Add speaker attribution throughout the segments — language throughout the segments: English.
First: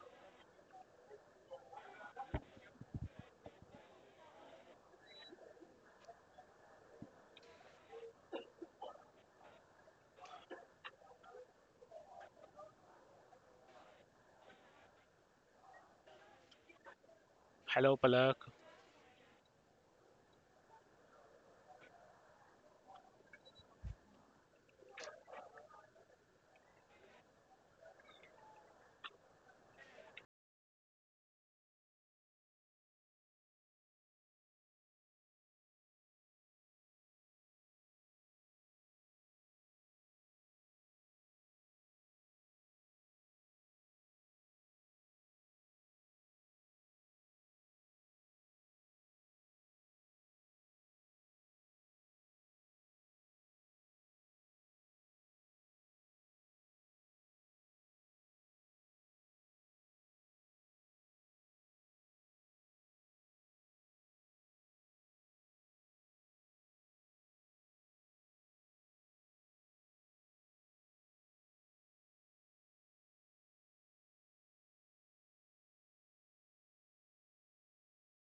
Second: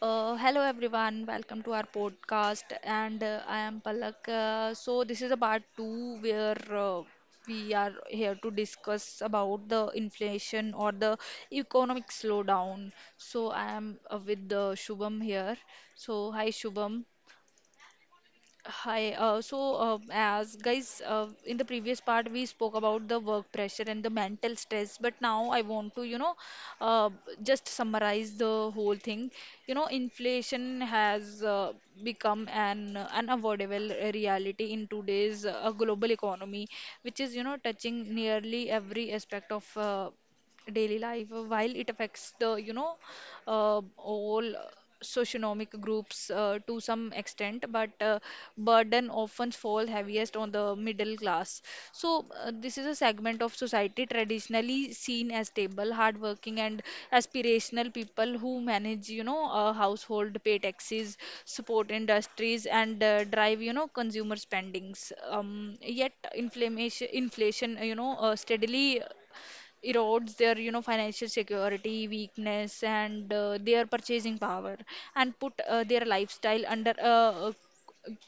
Speaker 1: Hello everyone, welcome to our podcast, and I am Palak. So this is a part two where we are here to discuss about the inflation or the economic slowdown. So I am with Shubham here. So hi Shubham.
Speaker 2: Hello, Palak.
Speaker 1: Hi. So, as guys, in the previous part, we spoke about the work pressure and the mental stress. But now I want to, uh, just summarize the whole thing. You know, inflation has become an unavoidable reality in today's global economy, which is, you know, touching nearly every aspect of daily life. While it affects the, all socioeconomic groups to some extent, but burden often fall heaviest on the middle class. So this is a segment of society traditionally seen as stable, hardworking, and aspirational people who manage, you know, a household, pay taxes, support industries, and drive, you know, consumer spendings. Yet inflation, steadily erodes their, you know, financial security weakness and their purchasing power and put their lifestyle under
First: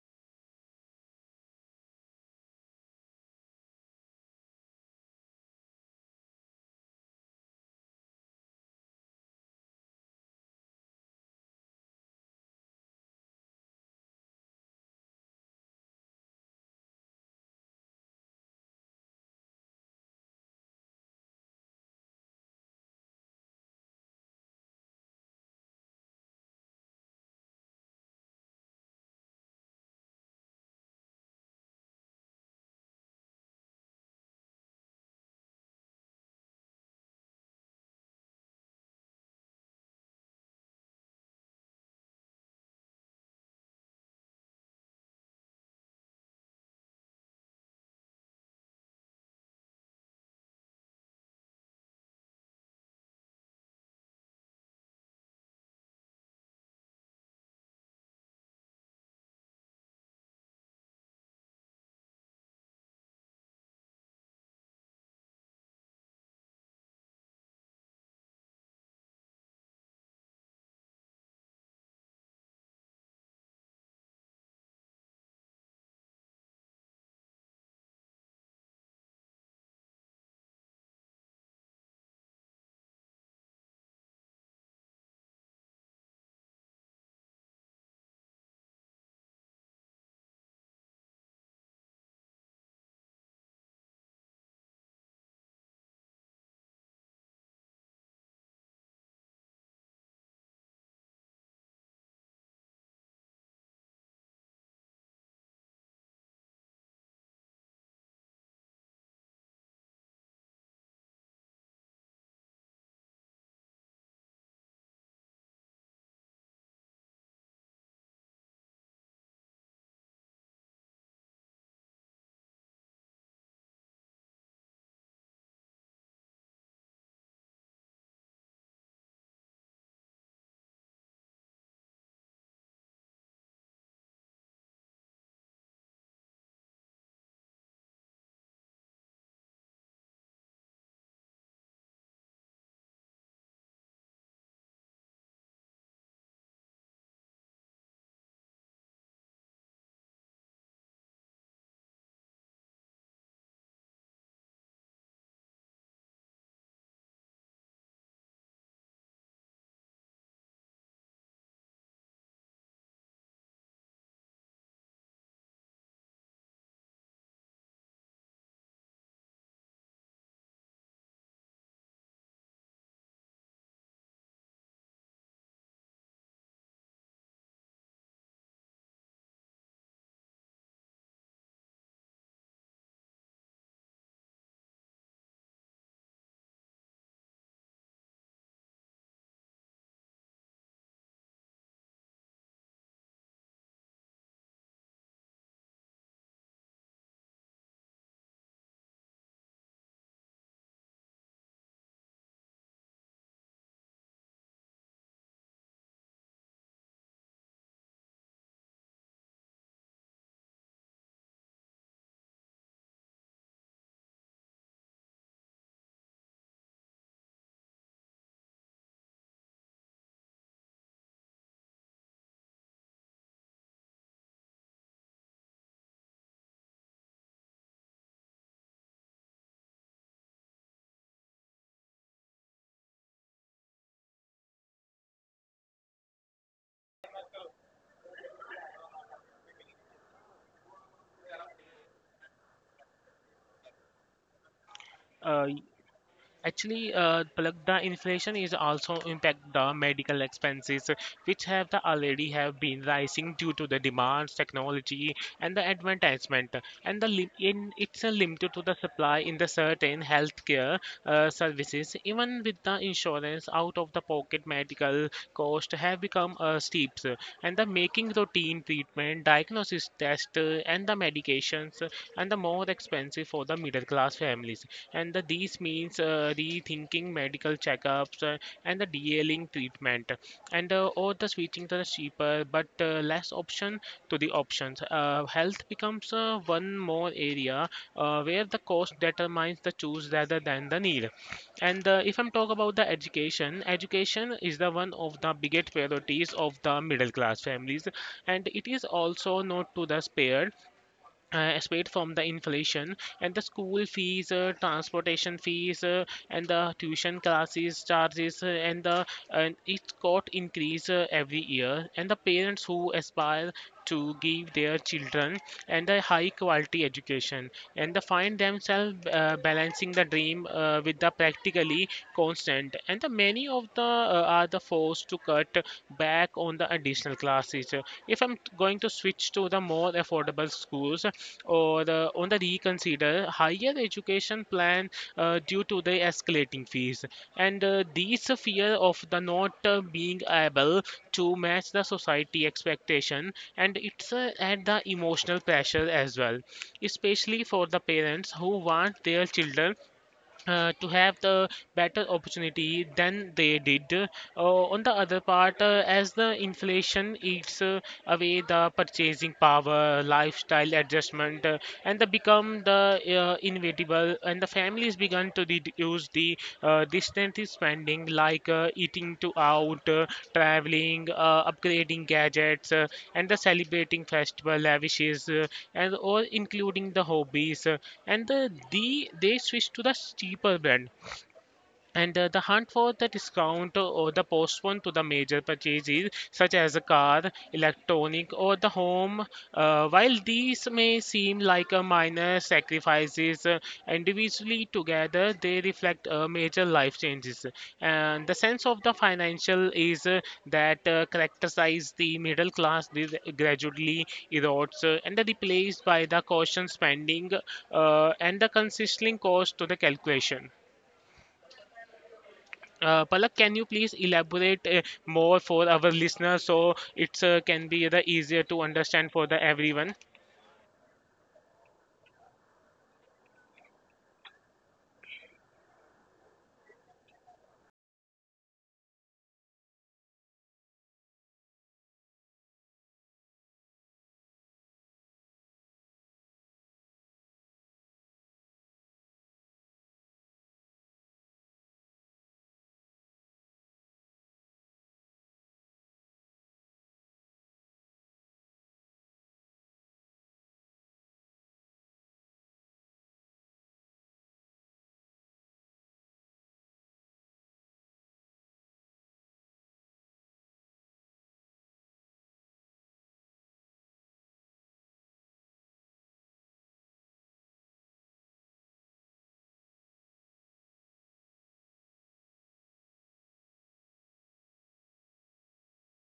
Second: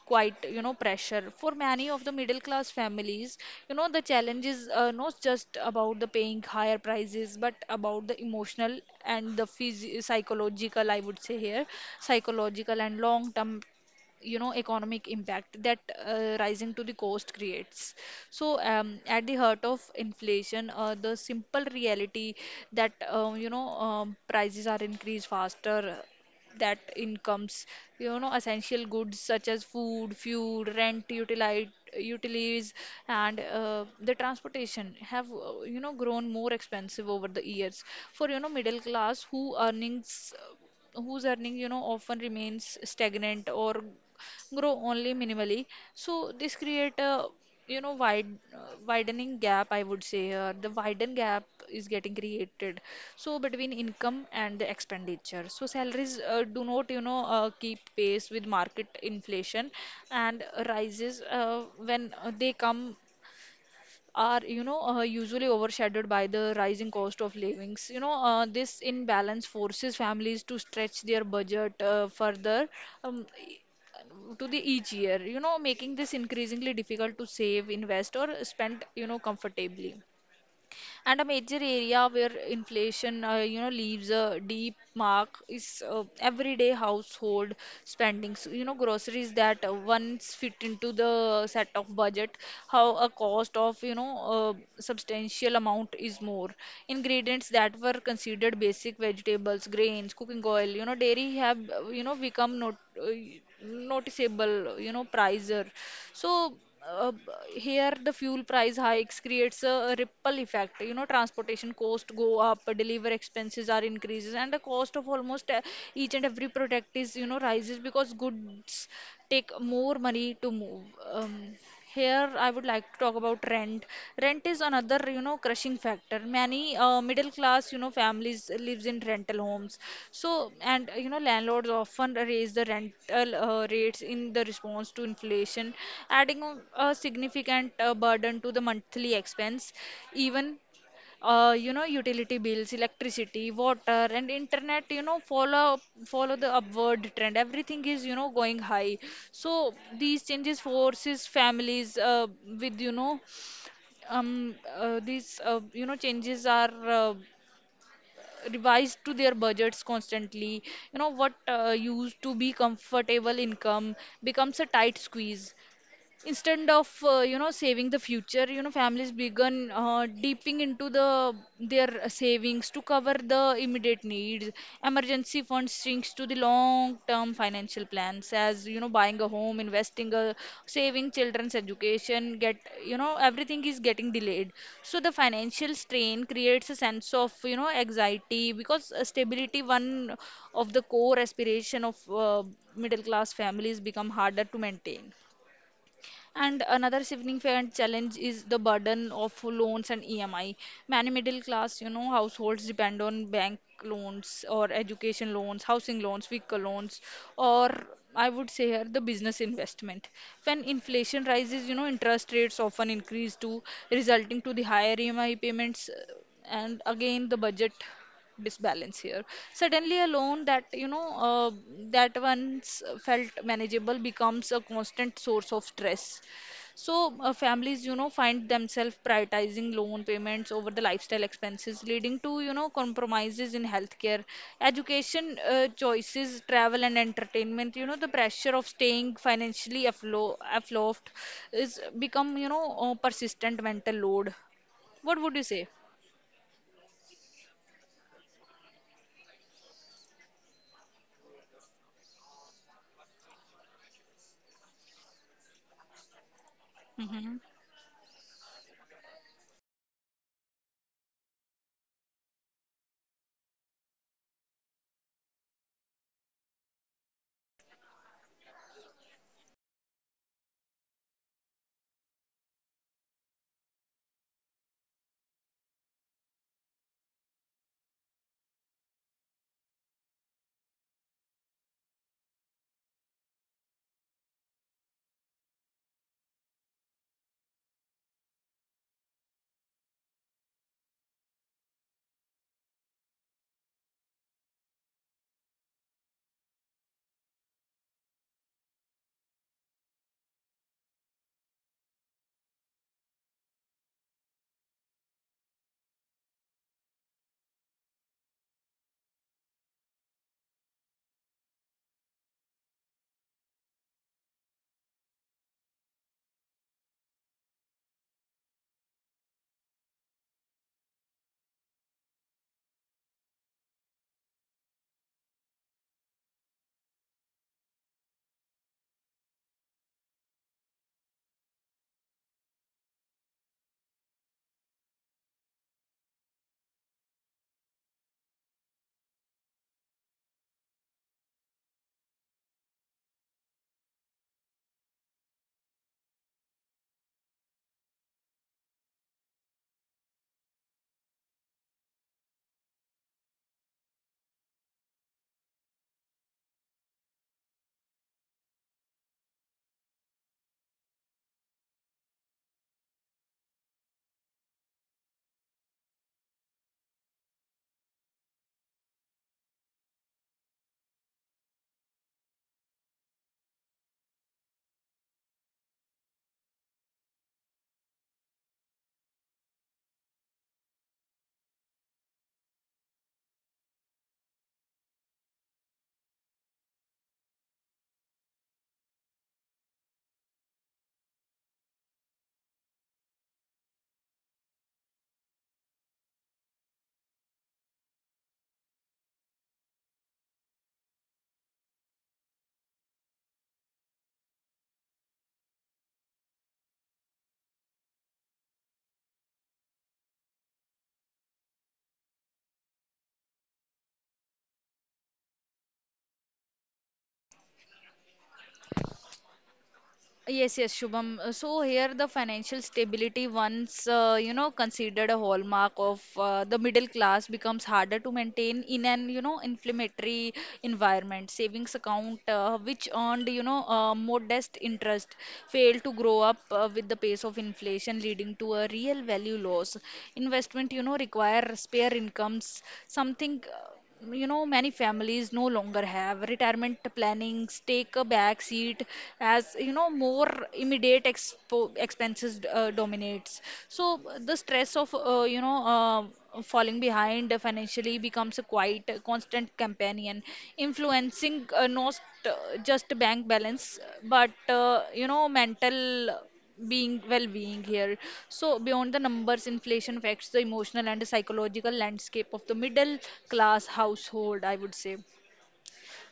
Speaker 1: quite, you know, pressure. For many of the middle class families, you know, the challenge is not just about the paying higher prices but about the emotional and the psychological, I would say here, psychological and long term, you know, economic impact that rising to the cost creates. So at the heart of inflation, the simple reality that, prices are increased faster that incomes. You know, essential goods such as food, fuel, rent, utilities and the transportation have, you know, grown more expensive over the years. For, you know, middle class whose earning, you know, often remains stagnant or grow only minimally. So this create a, you know, uh, widening gap, I would say, the widen gap is getting created, so, between income and the expenditure. So salaries do not, keep pace with market inflation, and rises, when they come are, usually overshadowed by the rising cost of livings. This imbalance forces families to stretch their budget further, um, e- to the each year, you know, making this increasingly difficult to save, invest or spend, you know, comfortably. And a major area where inflation, you know, leaves a deep mark is everyday household spendings. You know, groceries that once fit into the set of budget, how a cost of, you know, a substantial amount is more. Ingredients that were considered basic vegetables, grains, cooking oil, you know, dairy have, you know, become not, noticeable, you know, pricer. So, here the fuel price hikes creates a ripple effect. You know, transportation costs go up, deliver expenses are increases, and the cost of almost, each and every product is, you know, rises, because goods take more money to move. um, here, I would like to talk about rent. Rent is another, you know, crushing factor. Many middle class, you know, families lives in rental homes. So, and, you know, landlords often raise the rental rates in the response to inflation, adding a significant burden to the monthly expense. Even, you know, utility bills, electricity, water and internet, you know, follow the upward trend, everything is, you know, going high. So these changes forces families, with you know these, you know, changes are, uh, revised to their budgets constantly. You know, what used to be comfortable income becomes a tight squeeze. Instead of, you know, saving the future, you know, families began dipping into the their savings to cover the immediate needs. Emergency funds sinks to the long term financial plans as, you know, buying a home, investing a, saving children's education, get, you know, everything is getting delayed. So the financial strain creates a sense of, you know, anxiety, because stability, one of the core aspiration of middle class families, become harder to maintain. And another significant challenge is the burden of loans and EMI. Many middle class, you know, households depend on bank loans or education loans, housing loans, vehicle loans, or I would say here the business investment. When inflation rises, you know, interest rates often increase too, resulting to the higher EMI payments, and again the budget disbalance here. Suddenly a loan that, that once felt manageable becomes a constant source of stress. So families, you know, find themselves prioritizing loan payments over the lifestyle expenses, leading to, you know, compromises in healthcare, education choices, travel and entertainment. You know, the pressure of staying financially afloat is become, you know, a persistent mental load. What would you
Speaker 2: Uh,
Speaker 1: say?
Speaker 2: actually, Palak, the inflation is also impact the medical expenses, which have the already have been rising due to the demands, technology, and the advertisement, and the
Speaker 1: Hmm.
Speaker 2: in it's a limited to the supply in the certain healthcare services. Even with the insurance, out of the pocket medical cost have become steep, and the making routine treatment, diagnosis test, and the medications and the more expensive for the middle class families. And the, these means rethinking medical checkups and the dealing treatment, and or the switching to the cheaper but less option to the options. Health becomes one more area where the cost determines the choose rather than the need. And if I'm talk about the education, education is the one of the biggest priorities of the middle class families, and it is also not to the spared aside from the inflation and the school fees, transportation fees, and the tuition classes charges, and the and it got increase every year. And the parents who aspire to give their children and a high quality education and they find themselves balancing the dream with the practically constant and the many of the are the forced to cut back on the additional class teacher. If I'm going to switch to the more affordable schools or the, on the reconsider higher education plan due to the escalating fees and these fear of the not being able to match the society expectation and it's at the emotional pressure as well especially for the parents who want their children to have the better opportunity than they did. On the other part, as the inflation eats away the purchasing power, lifestyle adjustment, and they become the inevitable, and the families begun to reduce the distant spending like eating to out, traveling, upgrading gadgets, and the celebrating festival lavishes, and all including the hobbies. And the they switch to the cheaper brand and the hunt for the discount or the postpone to the major purchases, such as a car, electronic, or the home, while these may seem like a minor sacrifices, individually together they reflect major life changes. And the sense of the financial is that characterizes the middle class this gradually erodes and replaced by the caution spending and the consistent cost to the calculation. Palak, can you please elaborate more for our listeners so it can be the easier to understand for the everyone?
Speaker 1: Yes, yes, Shubham. So here the financial stability, once you know, considered a hallmark of the middle class, becomes harder to maintain in an, you know, inflammatory environment. Savings account, which earned, modest interest, failed to grow up with the pace of inflation, leading to a real value loss. Investment, you know, require spare incomes, something you know, many families no longer have. Retirement plannings take a back seat, as, you know, more immediate expenses dominates. So the stress of, falling behind financially becomes a quite constant companion, influencing, not, just bank balance, but, you know, mental being well-being here. So beyond the numbers, inflation affects the emotional and psychological landscape of the middle class household, I would say.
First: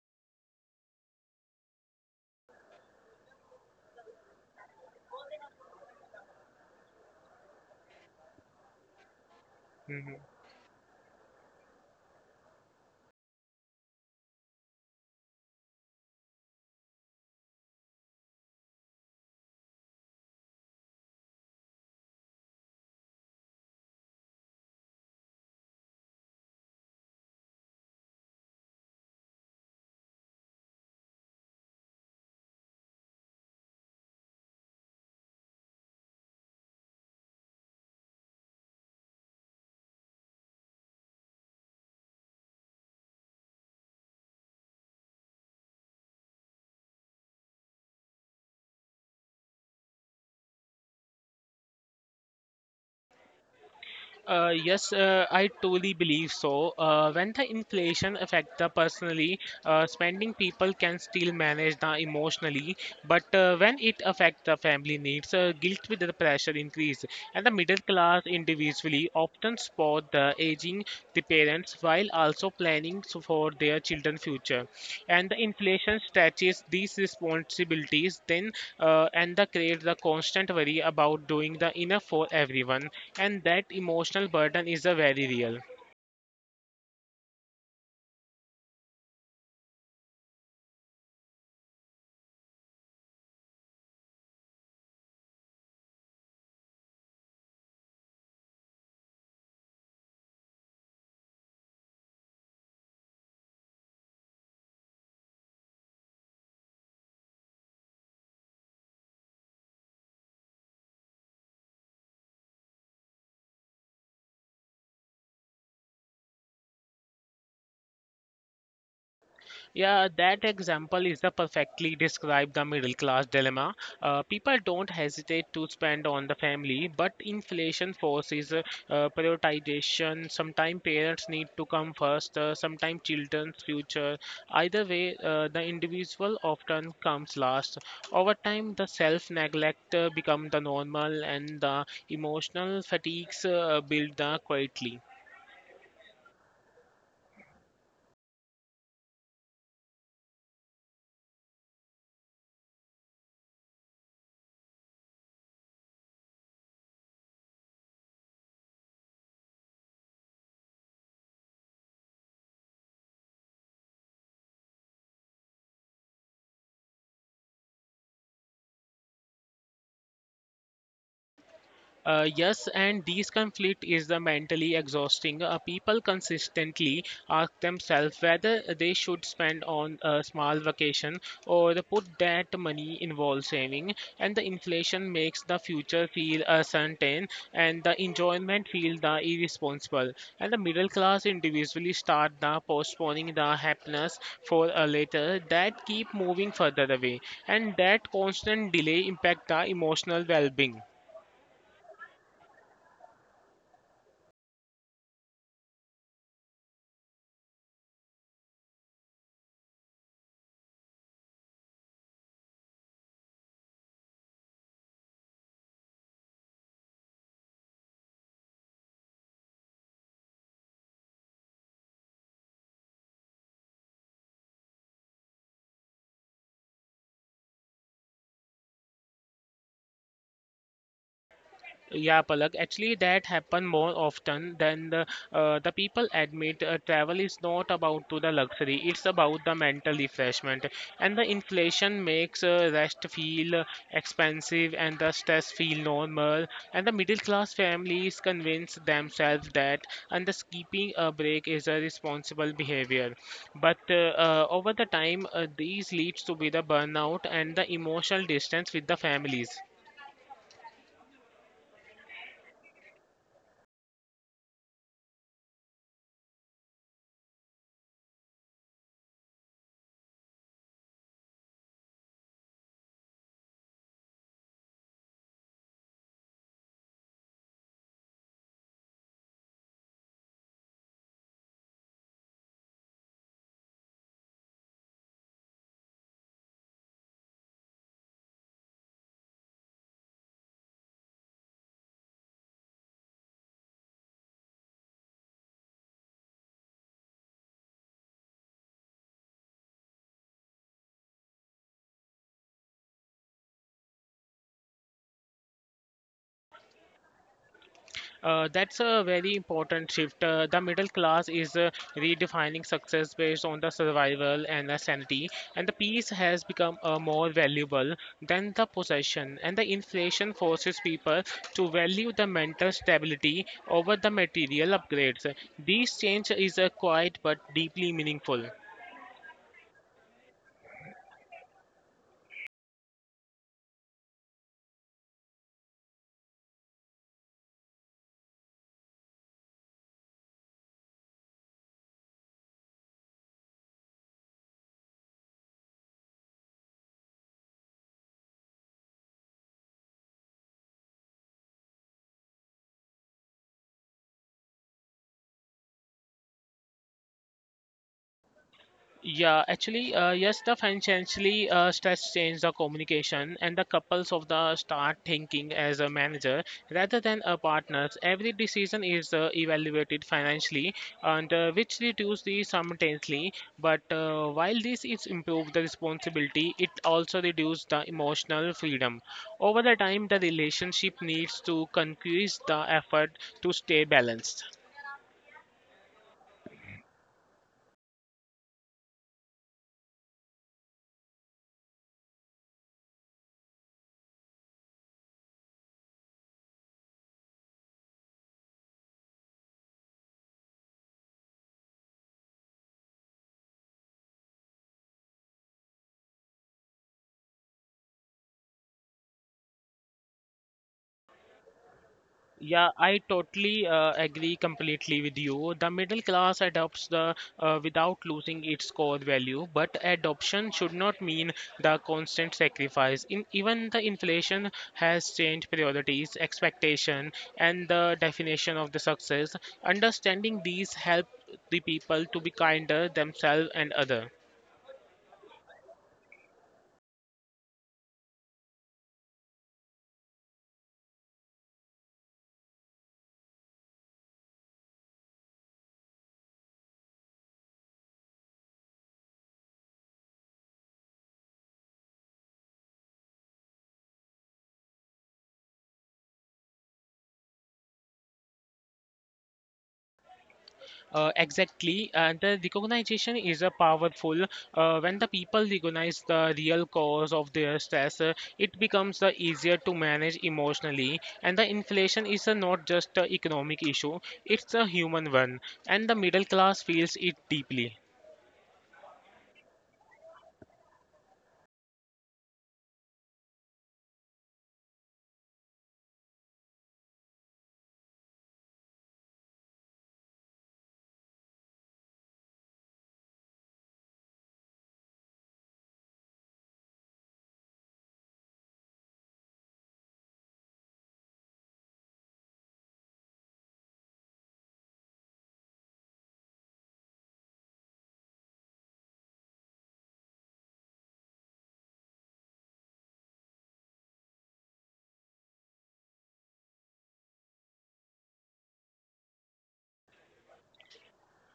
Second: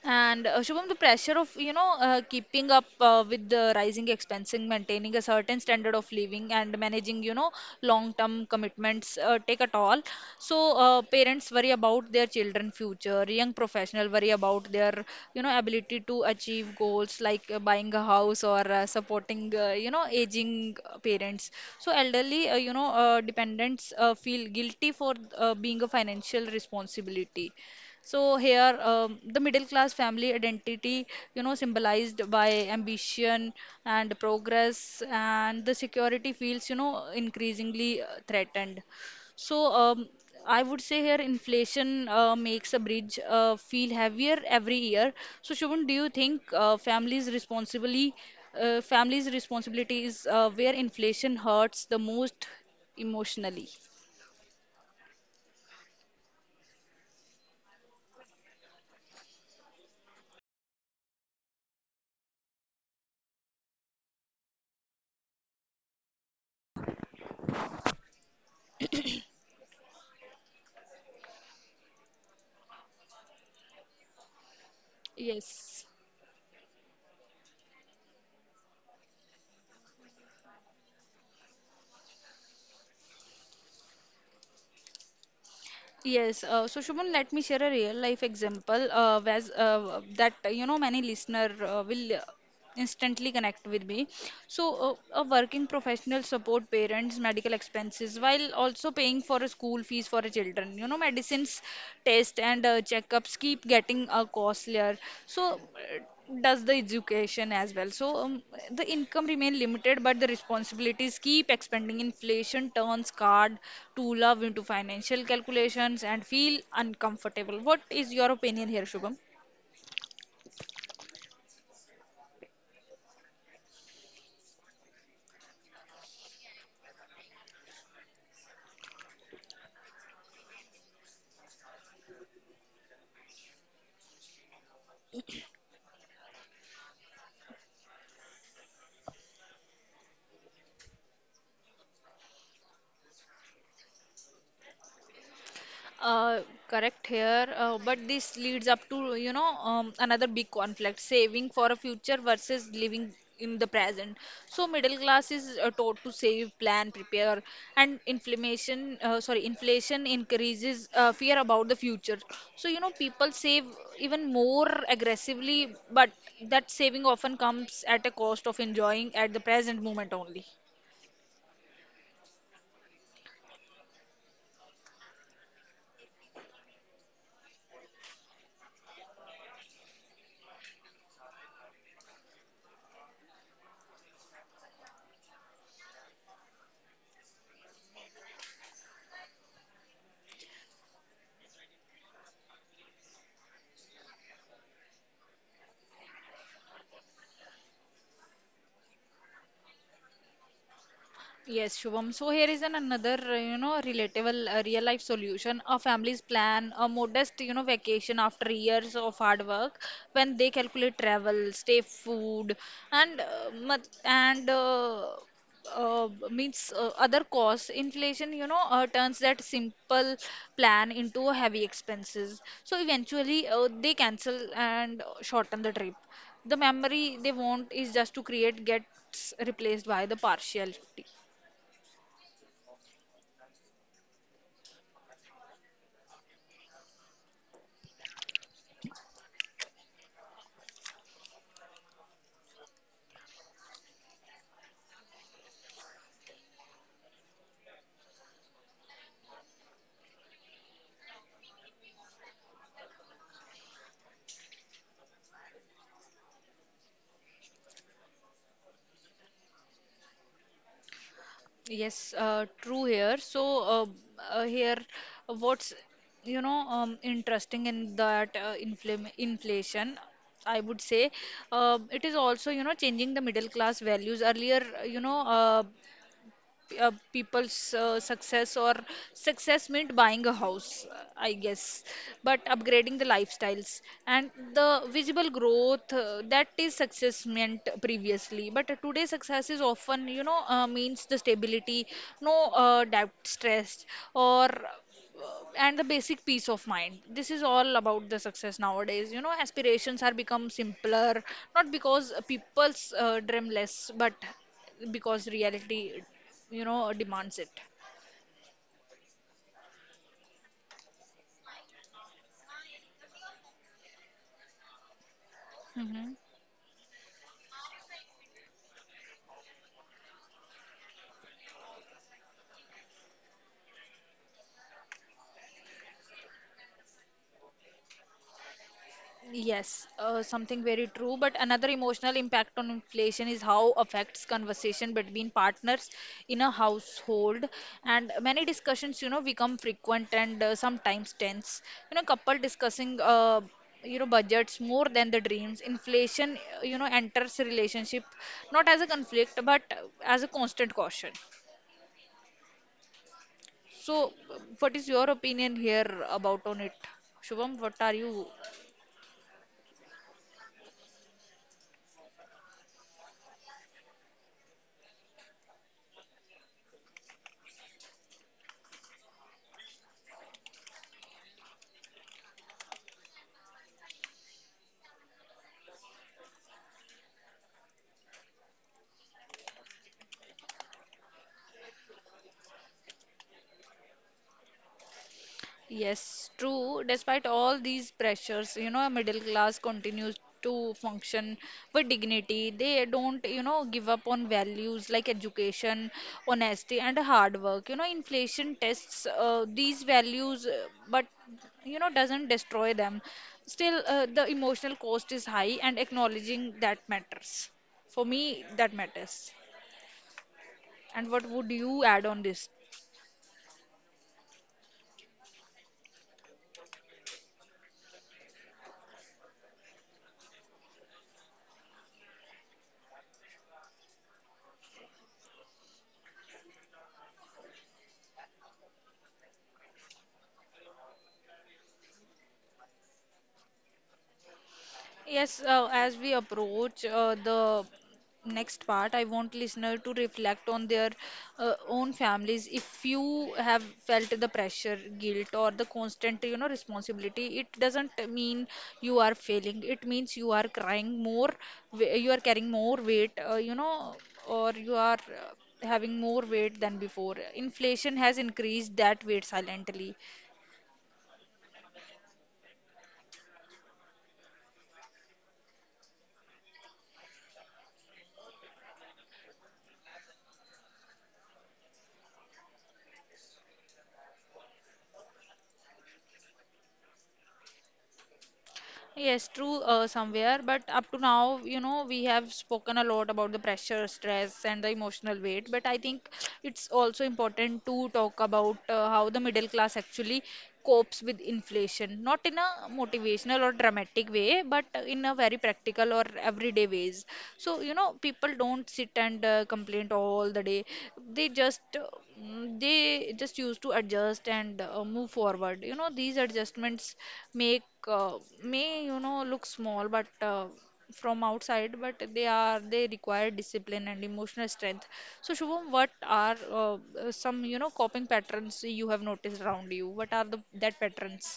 Speaker 1: And Shubham, the pressure of, keeping up with the rising expenses, maintaining a certain standard of living, and managing, you know, long-term commitments, take a toll.
Speaker 2: Mhm.
Speaker 1: So parents worry about their children' future. Young professional worry about their, you know, ability to achieve goals like buying a house or supporting, you know, aging parents. So elderly, dependents feel guilty for being a financial responsibility. So here, the middle class family identity, you know, symbolized by ambition and progress, and the security feels, you know, increasingly threatened. So I would say here, inflation makes a bridge feel heavier every year. So Shubham, do you think, families' responsibility is where inflation hurts the most emotionally?
Speaker 2: Yes, I totally believe so. When the inflation affect the personally spending, people can still manage the emotionally. But when it affect the family needs, guilt with the pressure increase, and the middle class individually often support the aging the parents while also planning so for their children future. And the
Speaker 1: Yes.
Speaker 2: inflation stretches these responsibilities then, and the creates the constant worry about doing the enough for everyone and that emotional burden is a very real.
Speaker 1: Yes, so Shubham, let me share a real life example, whereas, that you know, many listener will, instantly connect with me. So, a working professional support parents' medical expenses while also paying for a school fees for a children. You know, medicines, test and checkups keep getting costlier. So, does the education as well. So the income remain limited, but the responsibilities keep expanding. Inflation turns card to love into financial calculations and feel uncomfortable. What is your opinion here, Shubham?
Speaker 2: Yeah, that example is the perfectly describe the middle class dilemma. People don't hesitate to spend on the family, but inflation forces prioritization. Sometimes parents need to come first, sometimes children's future. Either way, the individual often comes last. Over time, the self-neglect become the normal, and the emotional fatigues build quietly.
Speaker 1: Uh, correct here, but this leads up to, another big conflict, saving for a future versus living in the present. So middle class is taught to save, plan, prepare, and inflation increases fear about the future. So, you know, people save even more aggressively, but that saving often comes at a cost of enjoying at the present moment only.
Speaker 2: Yes, and this conflict is the mentally exhausting. People consistently ask themselves whether they should spend on a small vacation or the put that money involves saving, and the inflation makes the future feel uncertain and the enjoyment feel the irresponsible. And the middle class individually start the postponing the happiness for a later that keep moving further away, and that constant delay impact the emotional well-being.
Speaker 1: Yes, Shubham. So here is an another, you know, relatable real life solution. A family's plan, a modest, you know, vacation after years of hard work, when they calculate travel, stay, food, and mat- and means other costs. Inflation, turns that simple plan into heavy expenses. So eventually, they cancel and shorten the trip. The memory they want is just to create gets replaced by the partiality.
Speaker 2: Yeah, Palak. Actually, that happen more often than the people admit. Travel is not about to the luxury; it's about the mental refreshment. And the inflation makes rest feel expensive and the stress feel normal. And the middle class families convince themselves that and the skipping a break is a responsible behavior. But over the time, these leads to be the burnout and the emotional distance with the families.
Speaker 1: Yes, true here. So uh, here, what's, interesting in that, inflame inflation, I would say, it is also, you know, changing the middle class values. Earlier, people's success meant buying a house, I guess, but upgrading the lifestyles and the visible growth, that is success meant previously. But today success is often, means the stability, no doubt stress, or and the basic peace of mind. This is all about the success nowadays. You know, aspirations are become simpler, not because people's dream less, but because reality, you know, demands it.
Speaker 2: That's a very important shift. The middle class is redefining success based on the survival and the sanity, and the peace
Speaker 1: Hmm.
Speaker 2: has become more valuable than the possession. And the inflation forces people to value the mental stability over the material upgrades. These change is quiet but deeply meaningful.
Speaker 1: Yes, something very true. But another emotional impact on inflation is how affects conversation between partners in a household. And many discussions, you know, become frequent and sometimes tense. You know, couple discussing, you know, budgets more than the dreams. Inflation, you know, enters relationship not as a conflict but as a constant caution. So, what is your opinion here about on it, Shubham? What are you?
Speaker 2: Yes, the financially stress change the communication and the couples of the start thinking as a manager rather than a partners. Every decision is evaluated financially and which reduce the simultaneously. But while this is improve the responsibility, it also reduce the emotional freedom. Over the time, the relationship needs to increase the effort to stay balanced.
Speaker 1: Yes, true. Despite all these pressures, you know, a middle class continues to function with dignity. They don't, you know, give up on values like education, honesty, and hard work. You know, inflation tests these values, but you know, doesn't destroy them. Still, the emotional cost is high, and acknowledging that matters. For me, that matters. And what would you add on this?
Speaker 2: Yeah, I totally agree completely with you. The middle class adopts the without losing its core value, but adoption should not mean the constant sacrifice. In even the inflation has changed priorities, expectation, and the definition of the success. Understanding these help the people to be kinder themselves and other.
Speaker 1: Yes, as we approach the next part, I want listener to reflect on their own families. If you have felt the pressure, guilt, or the constant, you know, responsibility, it doesn't mean you are failing. It means you are crying more, you are carrying more weight, you know, or you are having more weight than before. Inflation has increased that weight silently.
Speaker 2: Exactly, and the recognition is a powerful. When the people recognize the real cause of their stress, it becomes easier to manage emotionally. And the inflation is not just an economic issue; it's a human one, and the middle class feels it deeply.
Speaker 1: Yes, true, somewhere, but up to now, you know, we have spoken a lot about the pressure, stress, and the emotional weight. But I think it's also important to talk about how the middle class actually copes with inflation, not in a motivational or dramatic way, but in a very practical or everyday ways. So, you know, people don't sit and complain, oh, all the day they just they just used to adjust and move forward. You know, these adjustments make uh, may you know look small but from outside, but they require discipline and emotional strength. So, Shubham, what are some, you know, coping patterns you have noticed around you? What are the that patterns?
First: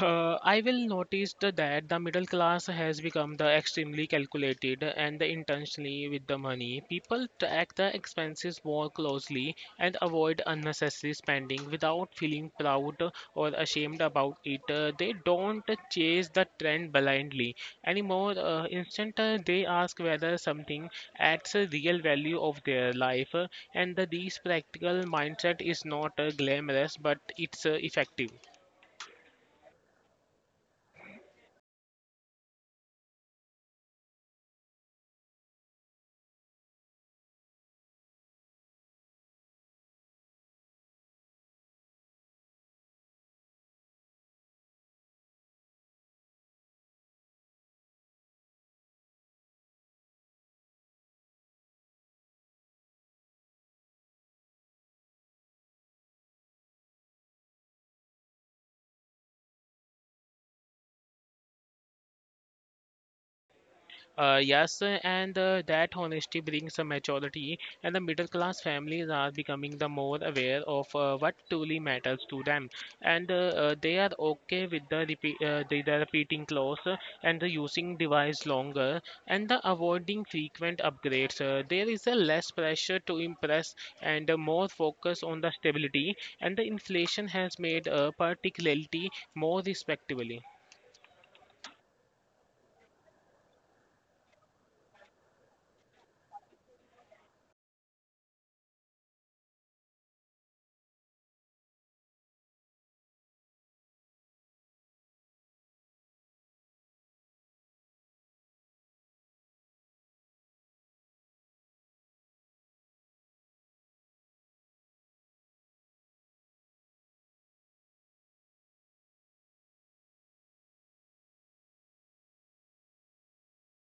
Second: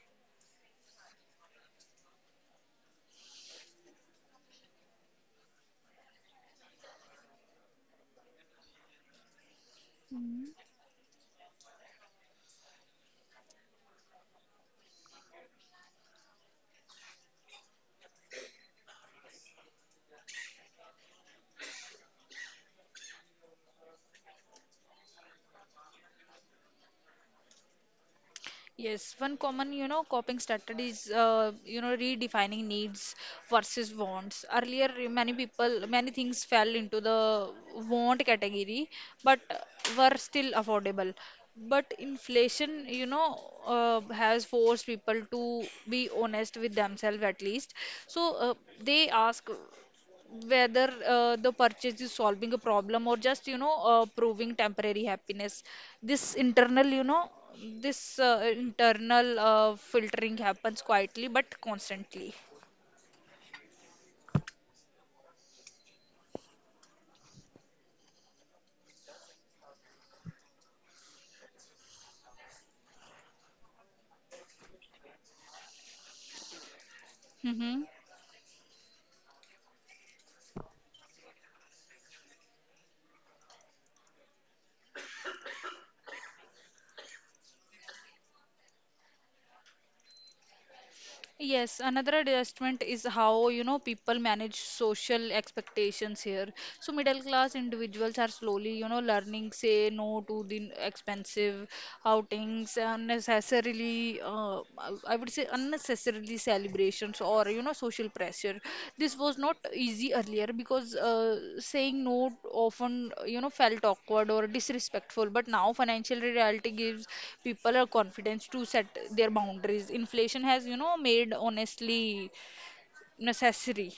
Speaker 2: I will notice that the middle class has become the extremely calculated and the intentionally with the money. People track the expenses more closely and avoid unnecessary spending without feeling proud or ashamed about it. They don't chase the trend blindly anymore. Instant, they ask whether something adds a real value of their life, and this practical mindset is not glamorous but it's effective.
Speaker 1: Yes, one common, you know, coping strategy is, you know, redefining needs versus wants. Earlier, many people, many things fell into the want category, but were still affordable. But inflation, you know, has forced people to be honest with themselves at least. So they ask, whether the purchase is solving a problem or just, you know, proving temporary happiness. This internal, you know, this internal filtering happens quietly but constantly.
Speaker 2: Yes, and that honesty brings a maturity, and the middle class families are becoming the more aware of what truly matters to them, and they are okay with repeat, the repeating clause and the
Speaker 1: Mm-hmm.
Speaker 2: using device longer and the avoiding frequent upgrades. There is a less pressure to impress and more focus on the stability, and the inflation has made particularity more respectable.
Speaker 1: Yes, another adjustment is how, you know, people manage social expectations here. So middle class individuals are slowly, you know, learning say no to the expensive outings, unnecessarily, I would say unnecessarily celebrating expectations or, you know, social pressure. This was not easy earlier because saying no often, you know, felt awkward or disrespectful, but now financial reality gives people a confidence to set their boundaries. Inflation has, you know, made honestly necessary,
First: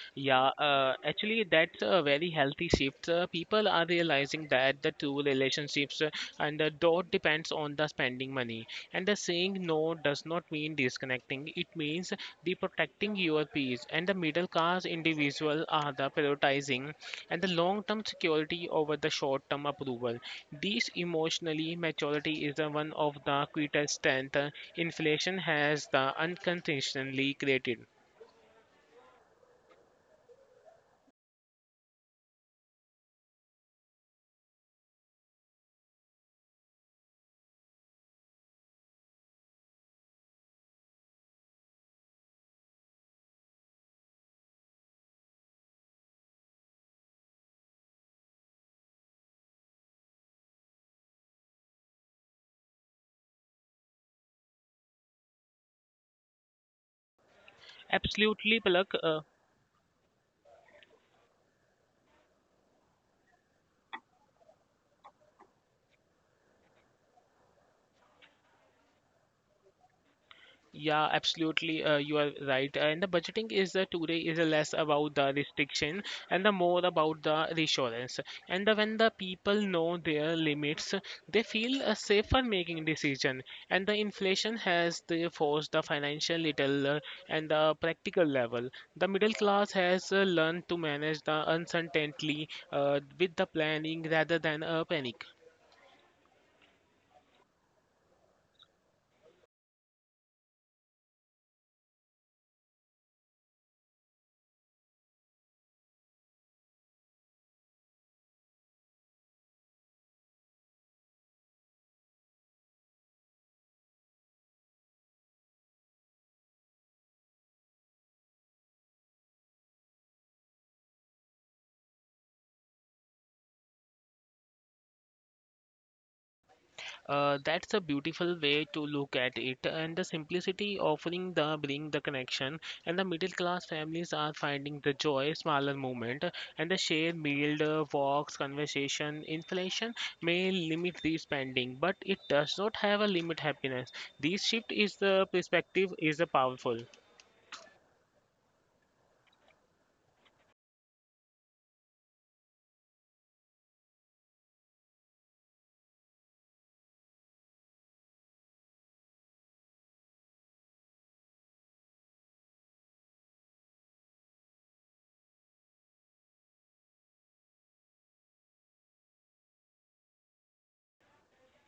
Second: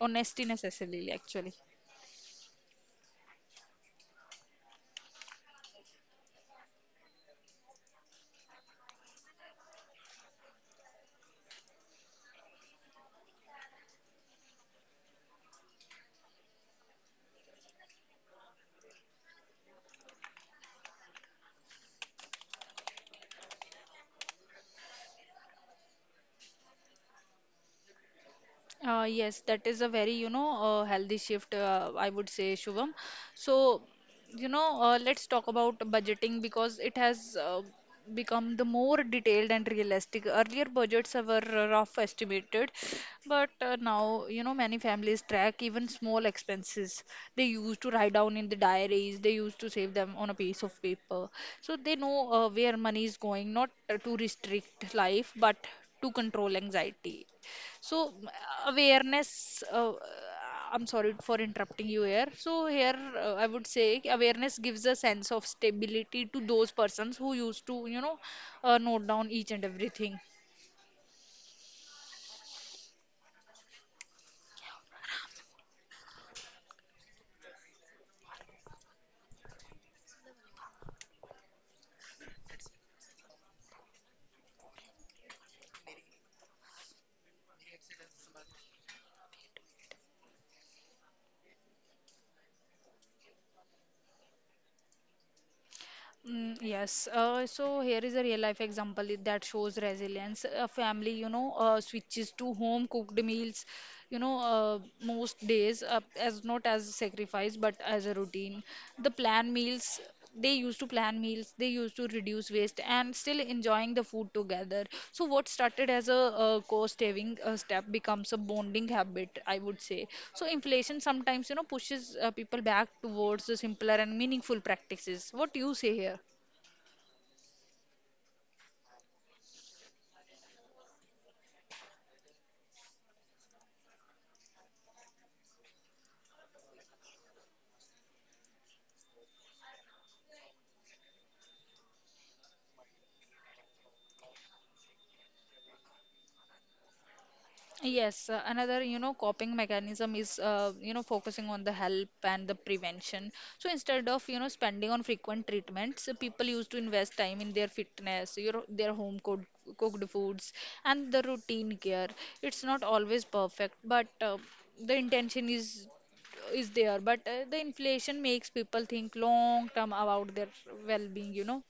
Speaker 1: honesty
Speaker 2: Yeah, uh,
Speaker 1: necessarily
Speaker 2: actually,
Speaker 1: actually.
Speaker 2: that's a very healthy shift. People are realizing that the two relationships and the dot depends on the spending money. And the saying no does not mean disconnecting. It means the protecting your peace. And the middle class individual are the prioritizing and the long-term security over the short-term approval. This emotionally maturity is the one of the greatest strength inflation has the unconditionally created.
Speaker 1: Yes, that is a very, you know, healthy shift, I would say, Shubham. So, you know, let's talk about budgeting because it has become the more detailed and realistic. Earlier, budgets were rough estimated, but now, you know, many families track even small expenses. They used to write down in the diaries, they used to save them on a piece of paper. So they know where money is going, not to restrict life, but to control anxiety. So
Speaker 2: Absolutely, Palak.
Speaker 1: awareness, I'm sorry for interrupting you here. So here I would say awareness gives a sense of stability to those persons who used to, you know, note down each and everything.
Speaker 2: Yeah, absolutely. You are right. And the budgeting is today is less about the restriction and the more about the reassurance. And the, when the people know their limits, they feel safer making decision. And the inflation has the forced the financial little and the practical level. The middle class has learned to manage the uncertainty with the planning rather than a panic.
Speaker 1: Mm, yes. So here is a real life example that shows resilience. A family, you know, switches to home cooked meals, you know, most days as not as a sacrifice but as a routine. The plan meals they used to plan on meals, they used to reduce waste and still enjoying the food together. So what started as a, cost saving step becomes a bonding habit, I would say. So inflation sometimes, you know, pushes people back towards the simpler and meaningful practices. What do you say here?
Speaker 2: That's a beautiful way to look at it, and the simplicity offering the bring the connection, and the middle class families are finding the joy, smaller moment, and the shared meal, walks, conversation. Inflation may limit the spending, but it does not have a limit happiness. This shift is the perspective is the powerful.
Speaker 1: Yes, another, you know, coping mechanism is, you know, focusing on the help and the prevention. So instead of, you know, spending on frequent treatments, people used to invest time in their fitness, you know, their home cooked, cooked foods, and the routine care. It's not always perfect, but the intention is there. But the inflation makes people think long term about their well-being, you know.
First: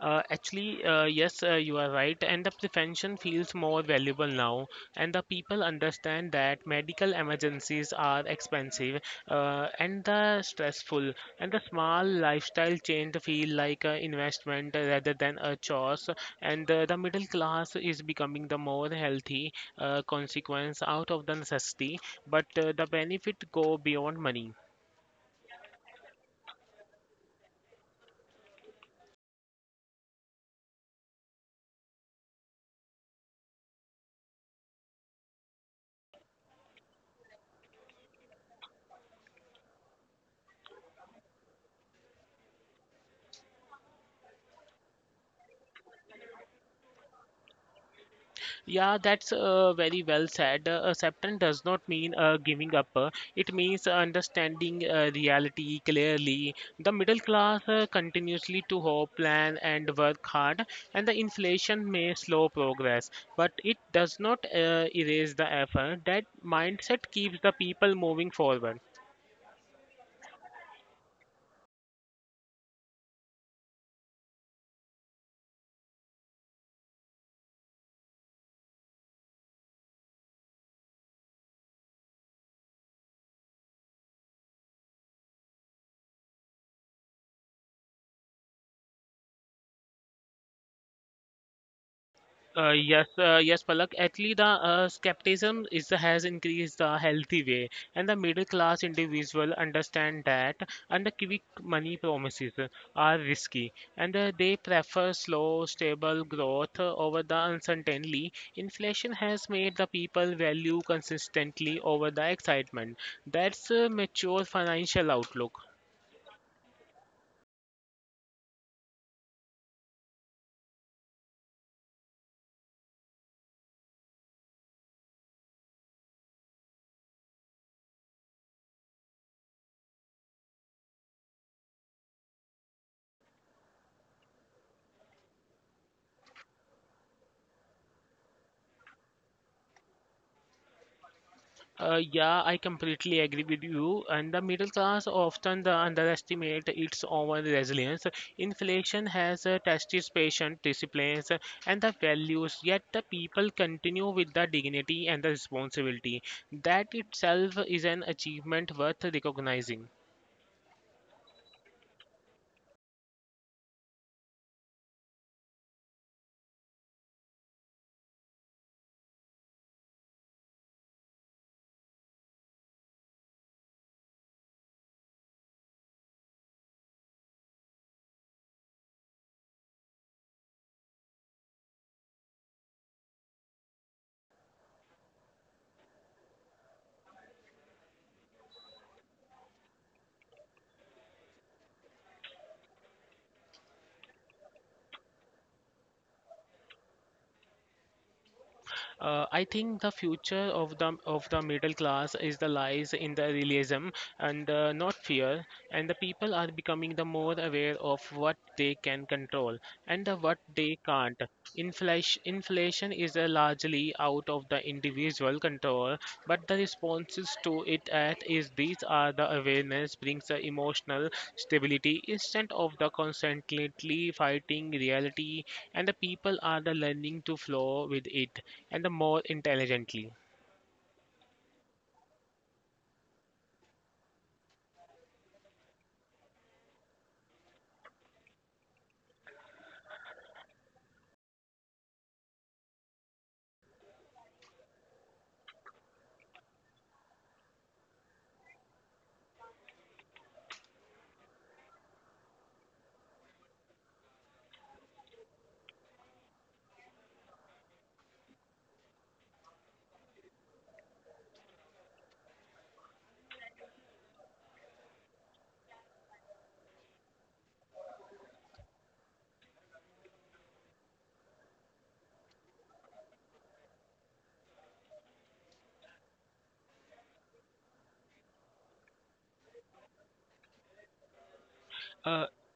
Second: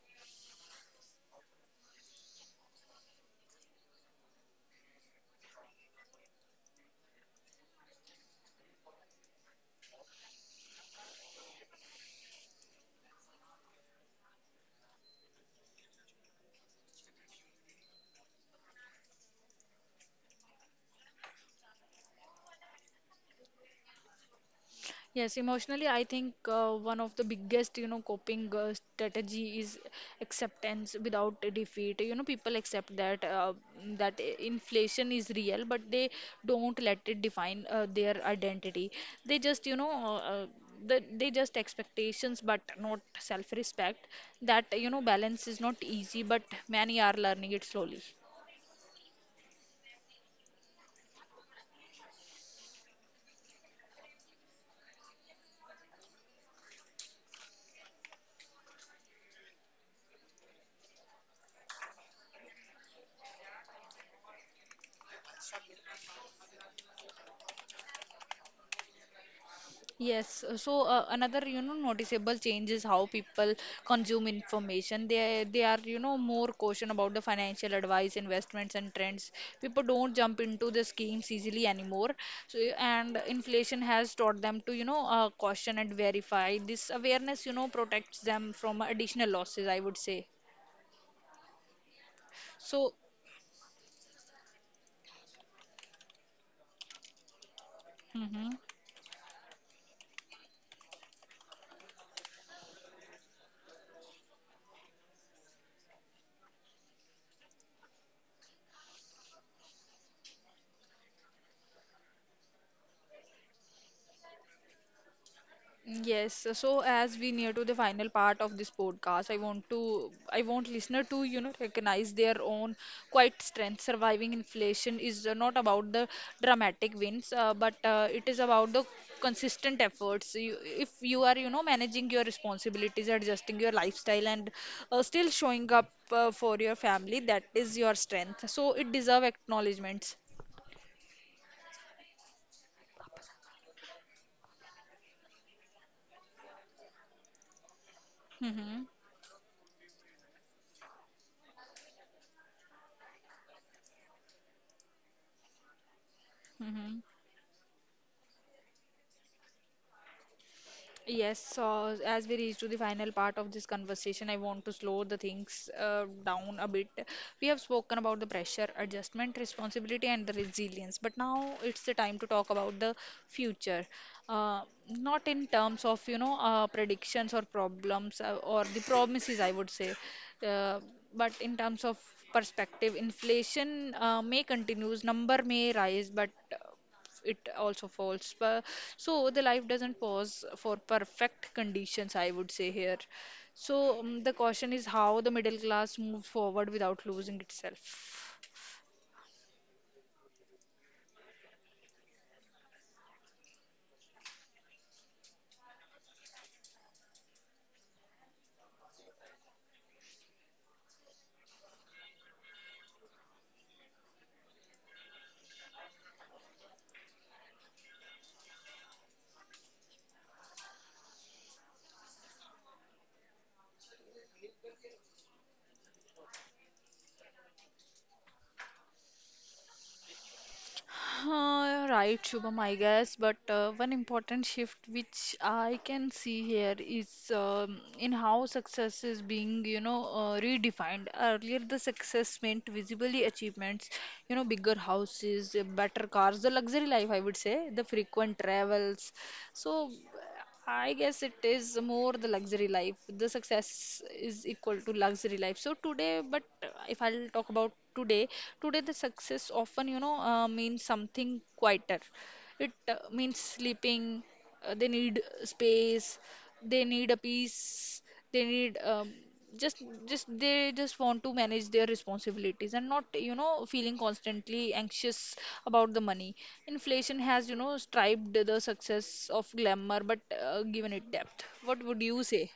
Speaker 2: Actually, you are right, and the prevention feels more valuable now, and the people understand that medical emergencies are expensive and the stressful, and the small lifestyle change feel like an investment rather than a chore. And the middle class is becoming the more healthy consequence out of the necessity, but the benefit go beyond money.
Speaker 1: Yes, emotionally, I think one of the biggest, you know, coping strategy is acceptance without a defeat. You know, people accept that inflation is real, but they don't let it define their identity. They just, you know, they just expectations, but not self-respect. That, you know, balance is not easy, but many are learning it slowly.
Speaker 2: Yeah, that's very well said. Acceptance does not mean giving up. It means understanding reality clearly. The middle class continuously to hope, plan, and work hard, and the inflation may slow progress, but it does not erase the effort. That mindset keeps the people moving forward.
Speaker 1: Yes, so another, you know, noticeable change is how people consume information. They are, you know, more caution about the financial advice, investments, and trends. People don't jump into the schemes easily anymore. So and inflation has taught them to, you know, caution and verify. This awareness, you know, protects them from additional losses, I would say.
Speaker 2: Uh,
Speaker 1: So.
Speaker 2: yes, uh, yes, Palak. Actually, the skepticism is has increased the healthy way, and the middle
Speaker 1: Mhm.
Speaker 2: class individual understand that and the quick money promises are risky, and they prefer slow, stable growth over the uncertainty. Inflation has made the people value consistently over the excitement. That's a mature financial outlook.
Speaker 1: Yes, so as we near to the final part of this podcast, I want listener to, you know, recognize their own quiet strength. Surviving inflation is not about the dramatic wins, but it is about the consistent efforts. You, if you are, you know, managing your responsibilities, adjusting your lifestyle, and still showing up for your family, that is your strength. So it deserve acknowledgments.
Speaker 2: Yeah, I completely agree with you. And the middle class often the underestimate its own resilience.
Speaker 1: Mm-hmm.
Speaker 2: Inflation has tested patient disciplines and the values, yet the people continue with the dignity and the responsibility. That
Speaker 1: Mm-hmm.
Speaker 2: itself is an achievement worth recognizing.
Speaker 1: Yes, so as we reach to the final part of this conversation, I want to slow the things down a bit. We have spoken about the pressure, adjustment, responsibility, and the resilience, but now it's the time to talk about the future. Uh, Not in terms of, you know, predictions or problems or the promises, I would say, uh, but in terms of perspective, inflation may continues, number may rise, but it also falls. But so the life doesn't pause for perfect conditions, I would say here. So the question is how the middle class moves forward without losing itself.
Speaker 2: I think the future of the middle class is the lies in the realism and not fear, and the people are becoming the more aware of what they can control and the what they can't. Inflation is largely out of the individual control but the responses to it at is these are the awareness brings the emotional stability instead of the constantly fighting reality and the people are the learning to flow with it and the more intelligently.
Speaker 1: Right, Shubham, I guess. But one important shift which I can see here is in how success is being, you know, redefined. Earlier, the success meant visibly achievements, you know, bigger houses, better cars, the luxury life, I would say, the frequent travels. So I guess it is more the luxury life. The success is equal to luxury life. So today, but if I'll talk about today, today the success often, you know, means something quieter. It means sleeping. They need space. They need a peace, they need just they just want to manage their responsibilities and not, you know, feeling constantly anxious about the money. Inflation has, you know, striped the success of glamour but given it depth. What would you
Speaker 2: Uh,
Speaker 1: say?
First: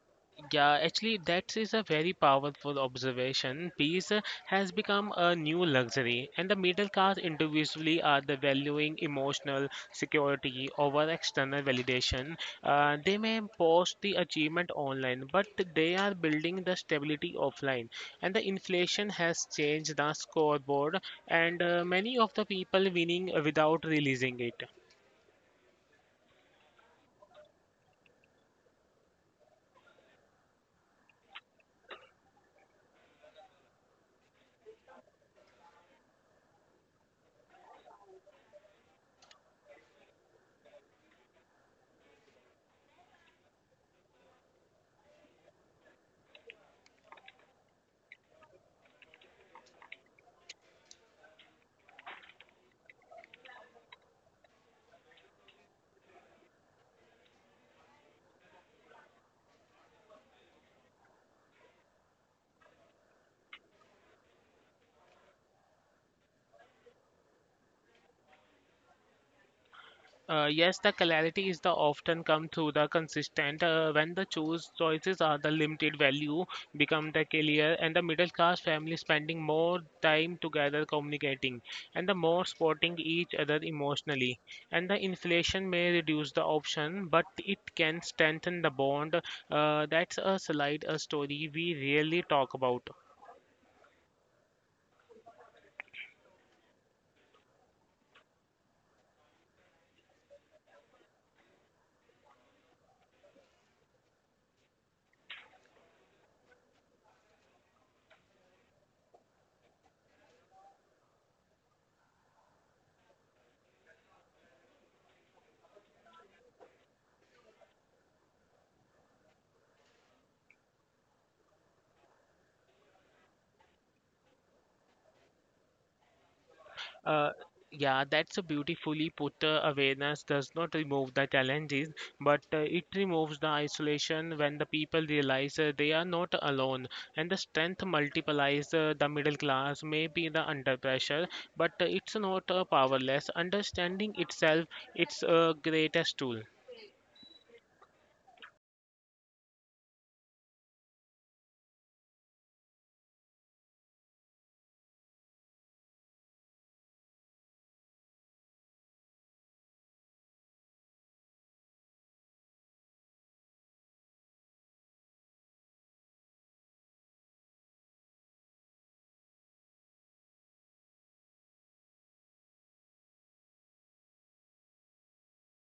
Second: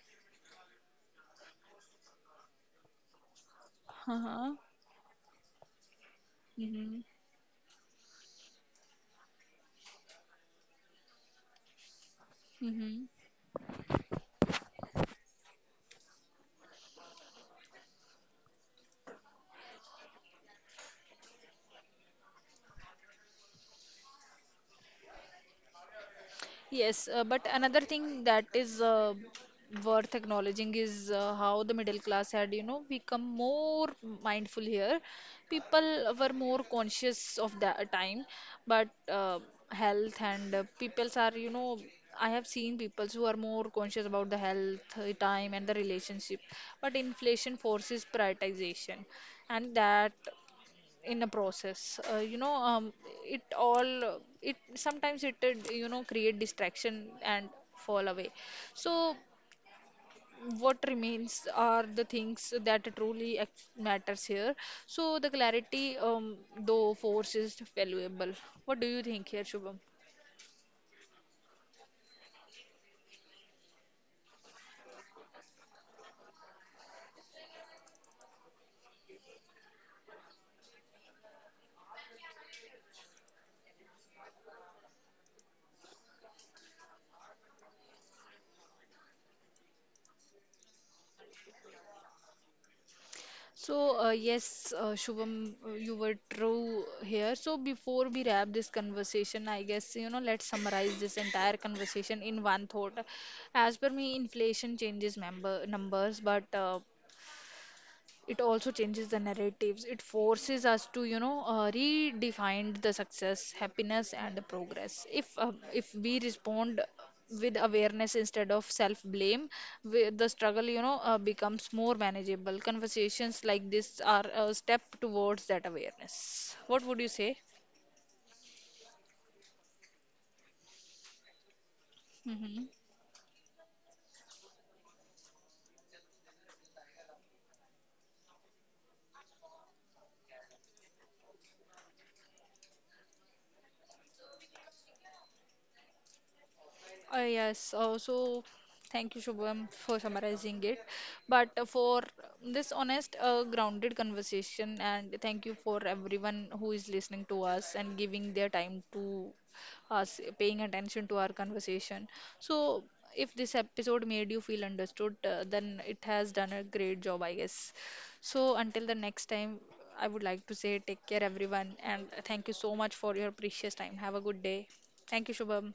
Speaker 2: Yeah, actually, that is a very powerful observation. Peace
Speaker 1: Uh-huh.
Speaker 2: has become a new luxury, and the middle
Speaker 1: Mm-hmm.
Speaker 2: class individually are the valuing emotional security over external validation.
Speaker 1: Mm-hmm.
Speaker 2: They may post the achievement online, but they are building the stability offline. And the inflation has changed the scoreboard, and many of the people winning without releasing it.
Speaker 1: Yes, but another thing that is worth acknowledging is how the middle class had, you know, become more mindful here. People were more conscious of that time, but health and peoples are, you know, I have seen people who are more conscious about the health, time, and the relationship. But inflation forces prioritization, and that in a process you know it sometimes it did, you know, create distraction and fall away. So what remains are the things that truly matters here. So the clarity, though force, is valuable. What do you think here, Shubham?
Speaker 2: Yes, the clarity is the often come through the consistent when the choose choices are the limited value become the clear and the middle class family spending more time together communicating and the more supporting each other emotionally and the inflation may reduce the option but it can strengthen the bond. That's a slide a story we rarely talk about.
Speaker 1: So, yes, Shubham, you were true here. So, before we wrap this conversation, I guess, you know, let's summarize this entire conversation in one thought. As per me, inflation changes member numbers, but it also changes the narratives. It forces us to, you know, redefine the success, happiness, and the progress. If if we respond with awareness instead of self blame, the struggle, you know, becomes more manageable. Conversations like this are a step towards that awareness. What would you
Speaker 2: Uh,
Speaker 1: say?
Speaker 2: yeah, that's a beautifully put awareness does not remove the challenges, but
Speaker 1: Hmm.
Speaker 2: it removes the isolation when the people realize they are not alone. And the strength multiplies the middle class may be the under pressure, but it's not powerless. Understanding itself, it's a greatest tool.
Speaker 1: Yes, so thank you, Shubham, for summarizing it. But for this honest, grounded conversation, and thank you for everyone who is listening to us and giving their time to us, paying attention to our conversation. So, if this episode made you feel understood, then it has done a great job, I guess. So, until the next time, I would like to say take care, everyone, and thank you so much for your precious time. Have a good day. Thank you, Shubham.